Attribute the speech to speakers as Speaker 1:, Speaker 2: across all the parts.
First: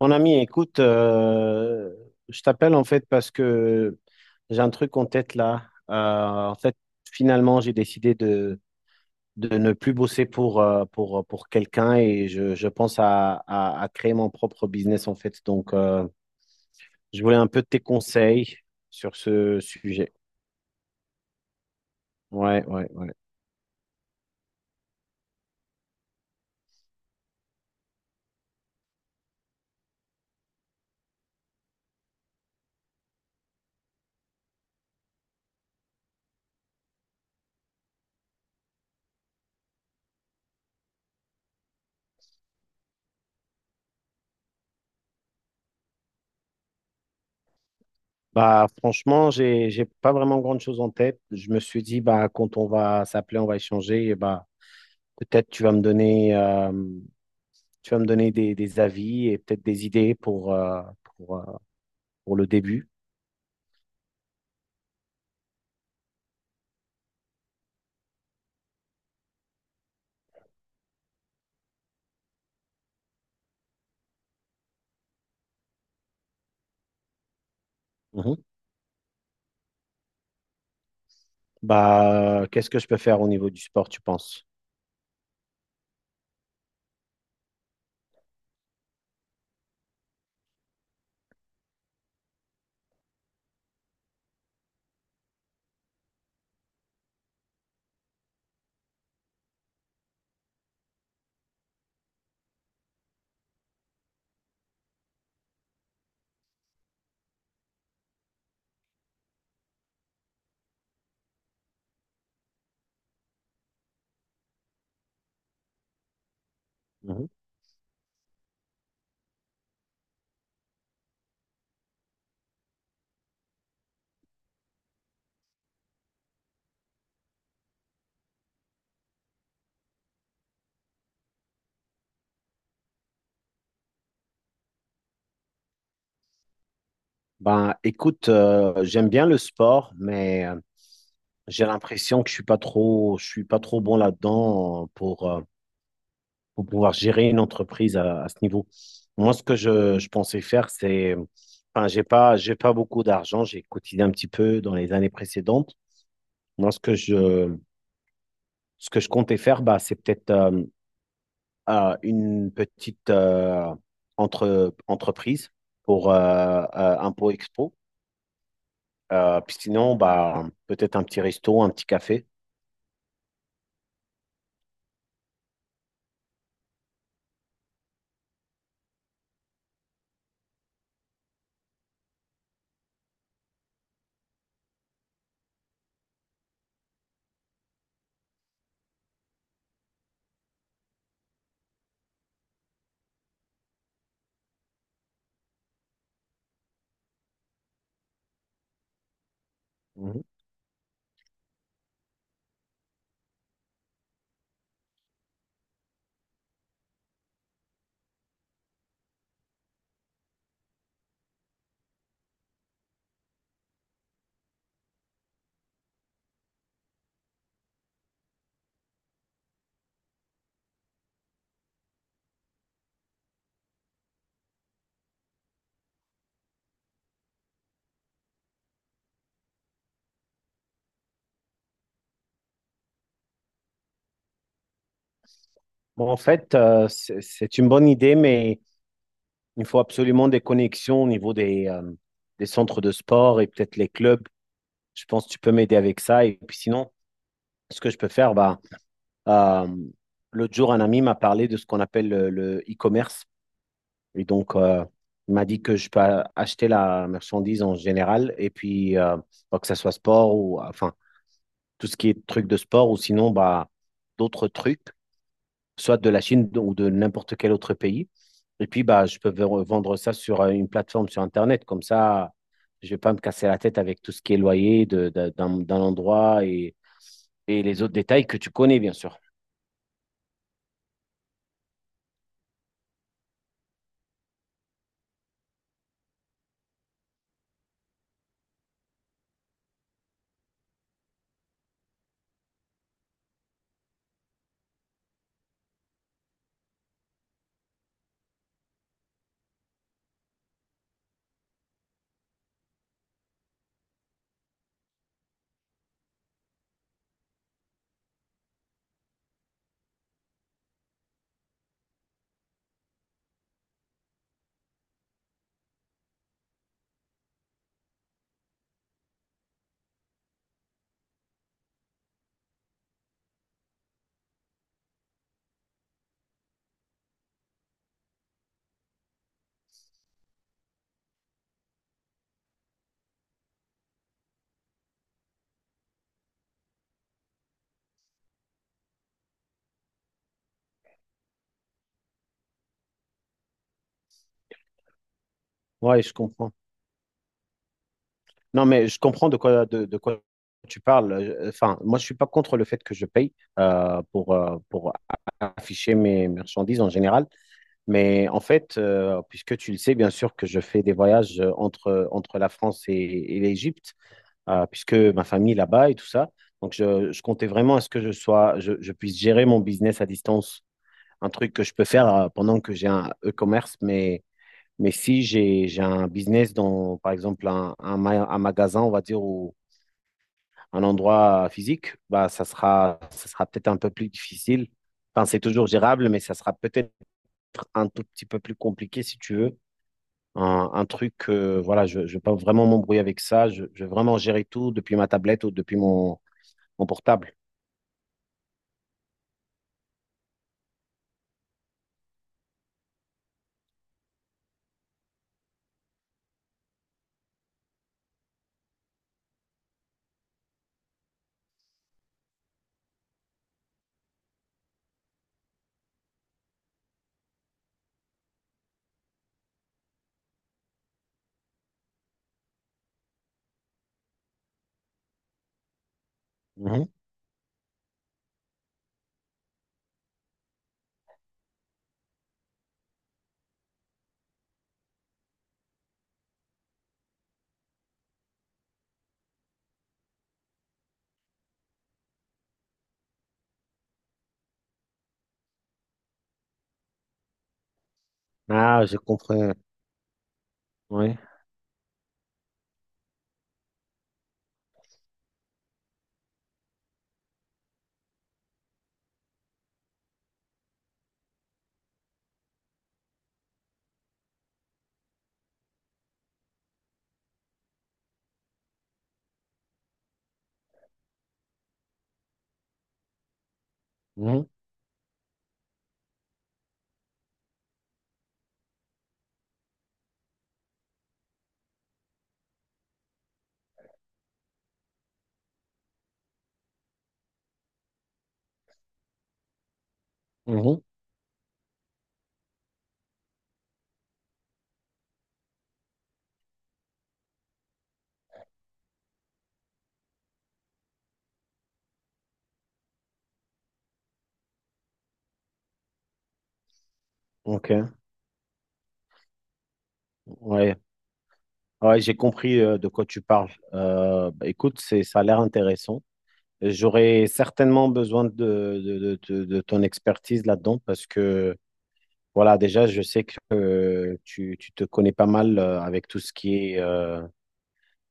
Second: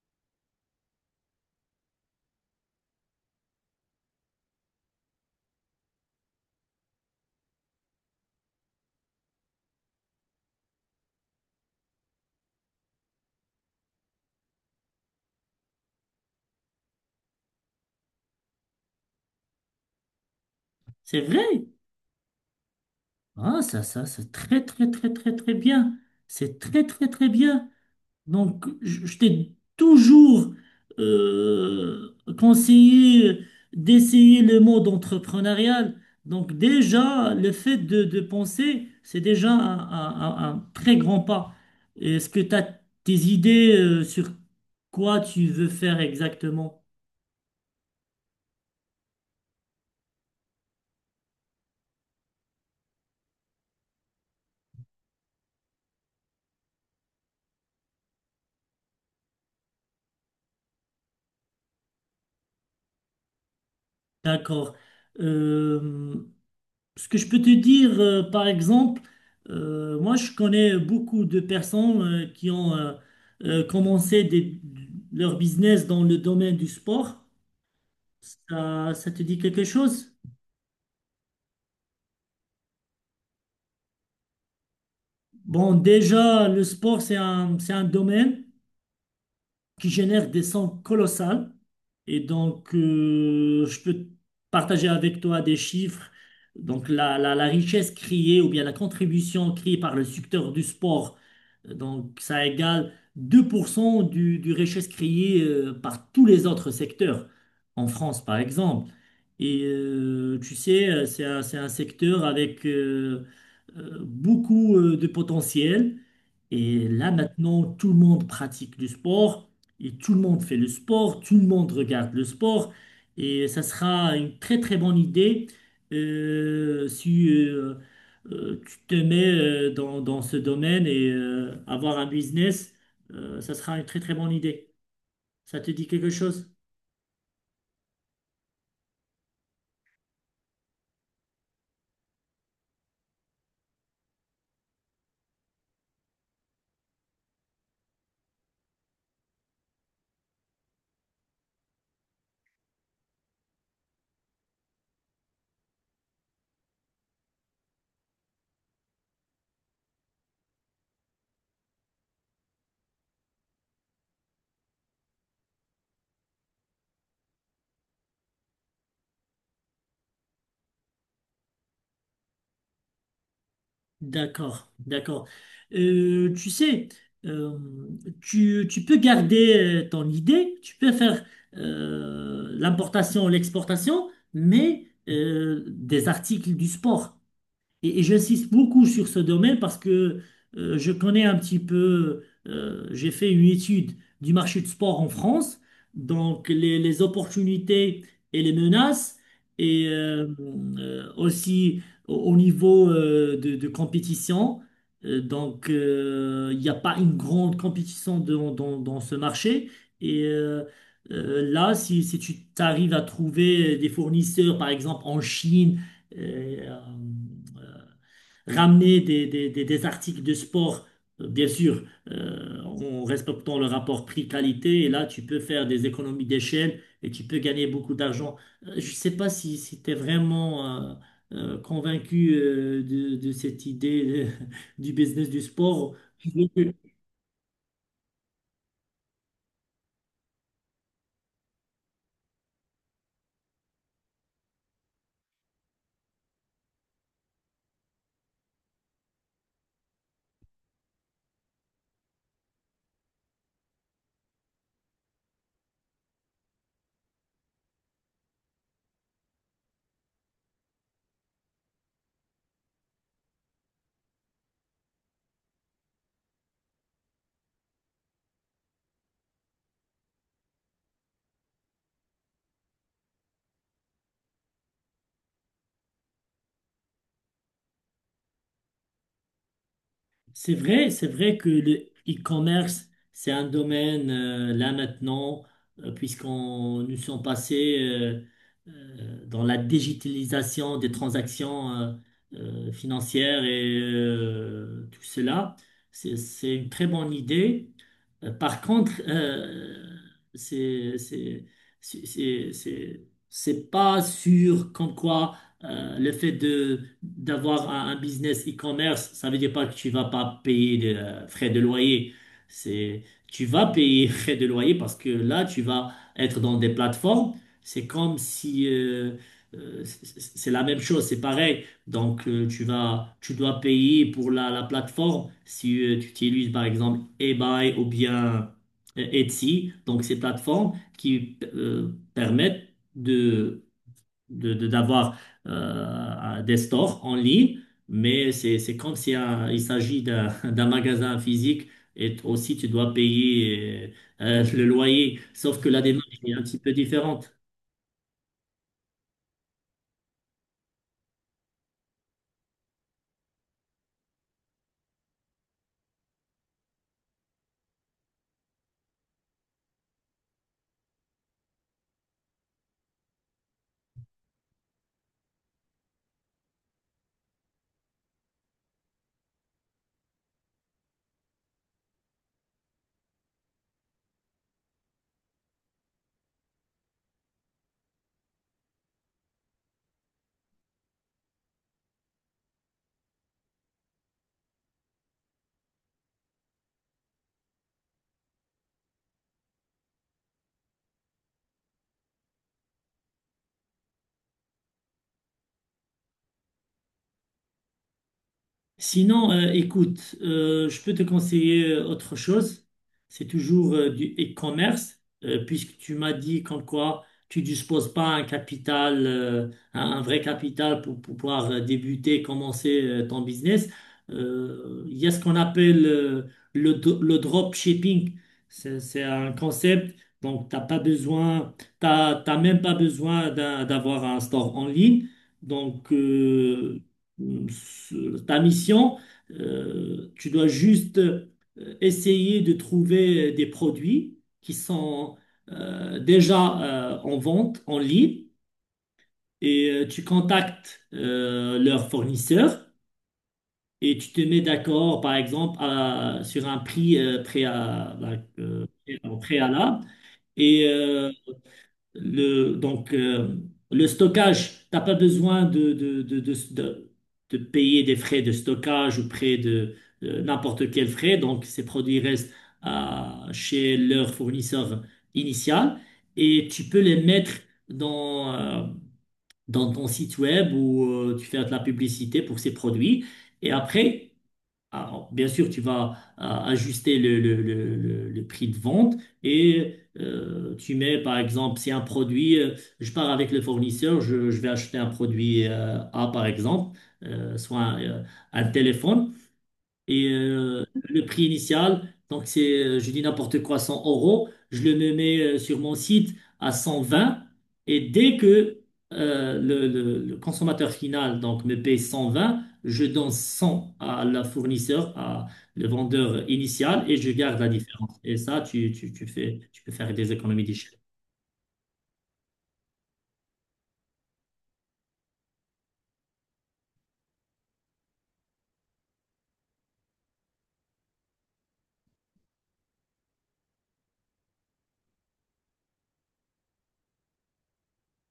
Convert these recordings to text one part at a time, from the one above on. Speaker 1: Mon ami, écoute, je t'appelle en fait parce que j'ai un truc en tête là. En fait, finalement, j'ai décidé de ne plus bosser pour quelqu'un et je pense à créer mon propre business en fait. Donc, je voulais un peu tes conseils sur ce sujet.
Speaker 2: C'est vrai?
Speaker 1: Ouais, ouais, ouais.
Speaker 2: Ah, ça, c'est très, très, très, très, très bien. C'est très, très, très bien. Donc, je t'ai toujours conseillé d'essayer le mode entrepreneurial. Donc, déjà, le fait de penser, c'est déjà un très grand pas. Est-ce que tu as tes idées sur quoi tu veux faire exactement?
Speaker 1: Bah, franchement, j'ai pas vraiment grande chose en tête. Je me suis dit, bah, quand on va s'appeler, on va échanger et bah, peut-être tu vas me donner. Tu vas me donner des avis et peut-être des idées pour, euh, pour le début.
Speaker 2: D'accord. Euh, Ce que je peux te dire, par exemple, moi je connais beaucoup de personnes qui ont commencé leur business dans le domaine du sport.
Speaker 1: Mhm.
Speaker 2: Ça te dit quelque chose?
Speaker 1: Bah, qu'est-ce que je peux faire au niveau du sport, tu penses?
Speaker 2: Bon, déjà, le sport, c'est un domaine qui génèrent des sons colossales. Et donc, je peux partager avec toi des chiffres. Donc, la richesse créée ou bien la contribution créée par le secteur du sport, donc ça égale 2% du richesse créée par tous les autres secteurs, en France par exemple. Et tu sais, c'est un secteur avec beaucoup de potentiel. Et là,
Speaker 1: Mhm.
Speaker 2: maintenant, tout le monde pratique du sport. Et tout le monde fait le sport, tout le monde regarde le sport, et ça sera une très très bonne idée si tu te mets dans ce domaine et avoir un business, ça sera une très très bonne idée. Ça te dit quelque chose?
Speaker 1: Ben, écoute, j'aime bien le sport, mais j'ai l'impression que je suis pas trop, je suis pas trop bon là-dedans pour pouvoir gérer une entreprise à ce niveau. Moi, ce que je pensais faire, c'est, enfin, j'ai pas beaucoup d'argent. J'ai cotisé un petit peu dans les années précédentes. Moi, ce que je comptais faire, bah, c'est peut-être une petite entreprise pour un pot expo. Puis sinon, bah, peut-être un petit resto, un petit café.
Speaker 2: D'accord, d'accord. Tu sais, euh, tu peux garder ton idée, tu peux faire l'importation, l'exportation, mais des articles du sport. Et j'insiste beaucoup sur ce domaine parce que je connais un petit peu, j'ai fait une étude du marché du sport en France, donc les opportunités et les menaces, et
Speaker 1: Mhm.
Speaker 2: euh, euh, aussi au niveau de compétition. Donc il n'y a pas une grande compétition dans ce marché. Et euh, Là, si tu arrives à trouver des fournisseurs, par exemple en Chine, euh, ramener des articles de sport, bien sûr, en respectant le rapport prix-qualité. Et là, tu peux faire des économies d'échelle et tu peux gagner beaucoup d'argent. Je ne sais pas si tu es vraiment convaincu de cette idée du business du sport.
Speaker 1: Bon, en fait, c'est une bonne idée, mais il faut absolument des connexions au niveau des centres de sport et peut-être les clubs. Je pense que tu peux m'aider avec ça. Et puis sinon, ce que je peux faire, bah, euh, l'autre jour, un ami m'a parlé de ce qu'on appelle le e-commerce. Et donc, il m'a dit que je peux acheter la marchandise en général. Et puis, bah, que ce soit sport ou enfin, tout ce qui est truc de sport ou sinon, bah, d'autres trucs, soit de la Chine ou de n'importe quel autre pays. Et puis, bah, je peux vendre ça sur une plateforme sur Internet. Comme ça, je ne vais pas me casser la tête avec tout ce qui est loyer d'un endroit et les autres détails que tu connais, bien sûr.
Speaker 2: C'est vrai que le e-commerce, c'est un domaine là maintenant, puisqu'on nous sommes passés dans la digitalisation des transactions financières et tout cela. C'est une très bonne idée. Par contre, c'est c'est c'est c'est- c'est- c'est pas sûr comme quoi le fait de d'avoir un business e-commerce, ça veut dire pas que tu vas pas payer de frais de loyer. C'est tu vas payer frais de loyer parce que là tu vas être dans des plateformes. C'est comme si c'est la même chose, c'est pareil. Donc tu dois payer pour la plateforme si tu utilises par exemple eBay ou bien Etsy. Donc ces plateformes qui permettent d'avoir des stores en ligne, mais c'est comme si il s'agit d'un, d'un magasin physique et aussi tu dois payer le loyer, sauf que la
Speaker 1: Ouais, je
Speaker 2: démarche est un
Speaker 1: comprends.
Speaker 2: petit peu différente.
Speaker 1: Non, mais je comprends de quoi tu parles. Enfin, moi, je suis pas contre le fait que je paye pour afficher mes marchandises en général. Mais en fait, puisque tu le sais, bien sûr que je fais des voyages entre la France et l'Égypte, puisque ma famille est là-bas et tout ça. Donc, je comptais vraiment à ce que je sois, je puisse gérer mon business à distance, un truc que je peux faire pendant que j'ai un e-commerce. Mais si j'ai un business dans, par exemple, un magasin, on va dire, ou un endroit physique, bah, ça sera peut-être un peu plus difficile. Enfin, c'est toujours gérable, mais ça sera peut-être un tout petit peu plus compliqué si tu veux. Un truc, voilà, je ne veux pas vraiment m'embrouiller avec ça. Je veux vraiment gérer tout depuis ma tablette ou depuis mon, en portable.
Speaker 2: Sinon, écoute, je peux te conseiller autre chose. C'est toujours du e-commerce, puisque tu m'as dit comme quoi tu disposes pas un capital, un vrai capital pour pouvoir débuter, commencer ton business. Il y a ce qu'on appelle le drop shipping. C'est un concept, donc t'as pas besoin, t'as même pas besoin d'avoir un store en ligne. Donc,
Speaker 1: Mhm.
Speaker 2: ta mission, tu dois juste essayer de trouver des produits qui sont déjà en vente en ligne et tu contactes leur fournisseur et tu te mets d'accord, par exemple, sur un prix
Speaker 1: Ah, j'ai
Speaker 2: en
Speaker 1: compris.
Speaker 2: préalable et
Speaker 1: Oui.
Speaker 2: le, donc, euh, le stockage, t'as pas besoin de payer des frais de stockage ou près de de n'importe quel frais. Donc, ces produits restent chez leur fournisseur initial et tu peux les mettre dans, euh, dans ton site web où tu fais de la publicité pour ces produits. Et après,
Speaker 1: Mhm.
Speaker 2: alors, bien sûr, tu vas ajuster le prix de vente et tu mets, par exemple, si un produit, je pars avec le fournisseur, je vais acheter un produit A, par exemple, euh, soit un, euh, un téléphone. Et
Speaker 1: Mhm.
Speaker 2: le prix initial, donc c'est, je dis n'importe quoi, 100 euros, je le me mets sur mon site à 120. Et dès que le consommateur final donc, me paye 120, je donne 100 à la fournisseur, à le vendeur initial, et je garde la
Speaker 1: Ok.
Speaker 2: différence. Et ça, tu fais, tu peux faire des économies d'échelle.
Speaker 1: Ouais. Ouais, j'ai compris de quoi tu parles. Bah, écoute, c'est, ça a l'air intéressant. J'aurais certainement besoin de ton expertise là-dedans parce que, voilà, déjà, je sais que tu te connais pas mal avec tout ce qui est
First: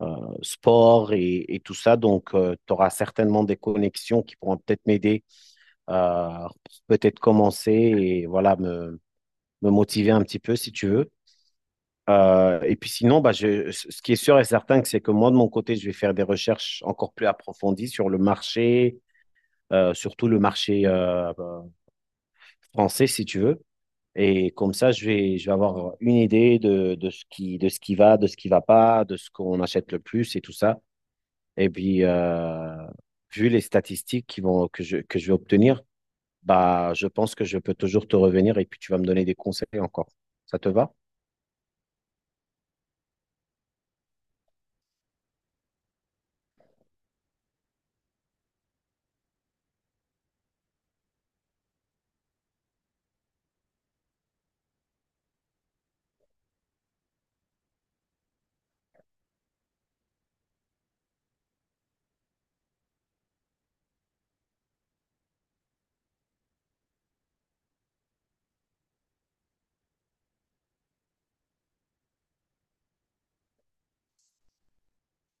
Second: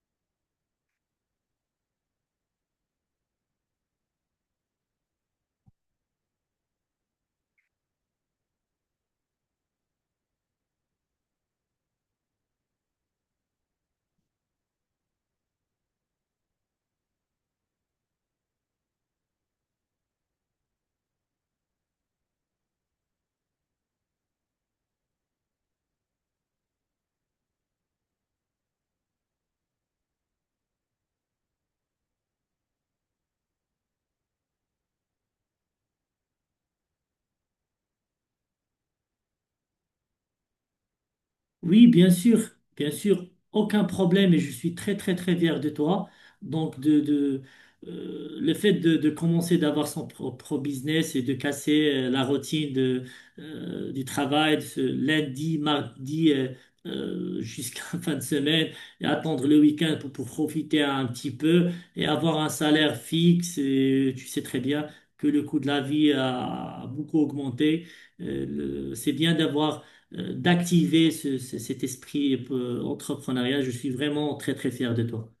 Speaker 1: euh, sport et tout ça. Donc, tu auras certainement des connexions qui pourront peut-être m'aider à peut-être commencer et, voilà, me motiver un petit peu si tu veux. Et puis sinon, bah, je, ce qui est sûr et certain, c'est que moi, de mon côté, je vais faire des recherches encore plus approfondies sur le marché, surtout le marché français, si tu veux. Et comme ça, je vais avoir une idée de ce qui va, de ce qui va pas, de ce qu'on achète le plus et tout ça. Et puis, vu les statistiques qui vont, que je vais obtenir, bah, je pense que je peux toujours te revenir et puis tu vas me donner des conseils encore. Ça te va?
Speaker 2: Oui, bien sûr, aucun problème et je suis très très très fier de toi. Donc de le fait de commencer d'avoir son propre business et de casser la routine de, du travail de ce lundi, mardi jusqu'à fin de semaine et attendre le week-end pour profiter un petit peu et avoir un salaire fixe. Et tu sais très bien que le coût de la vie a beaucoup augmenté. C'est bien d'avoir d'activer cet esprit entrepreneurial. Je suis vraiment très, très fier de toi.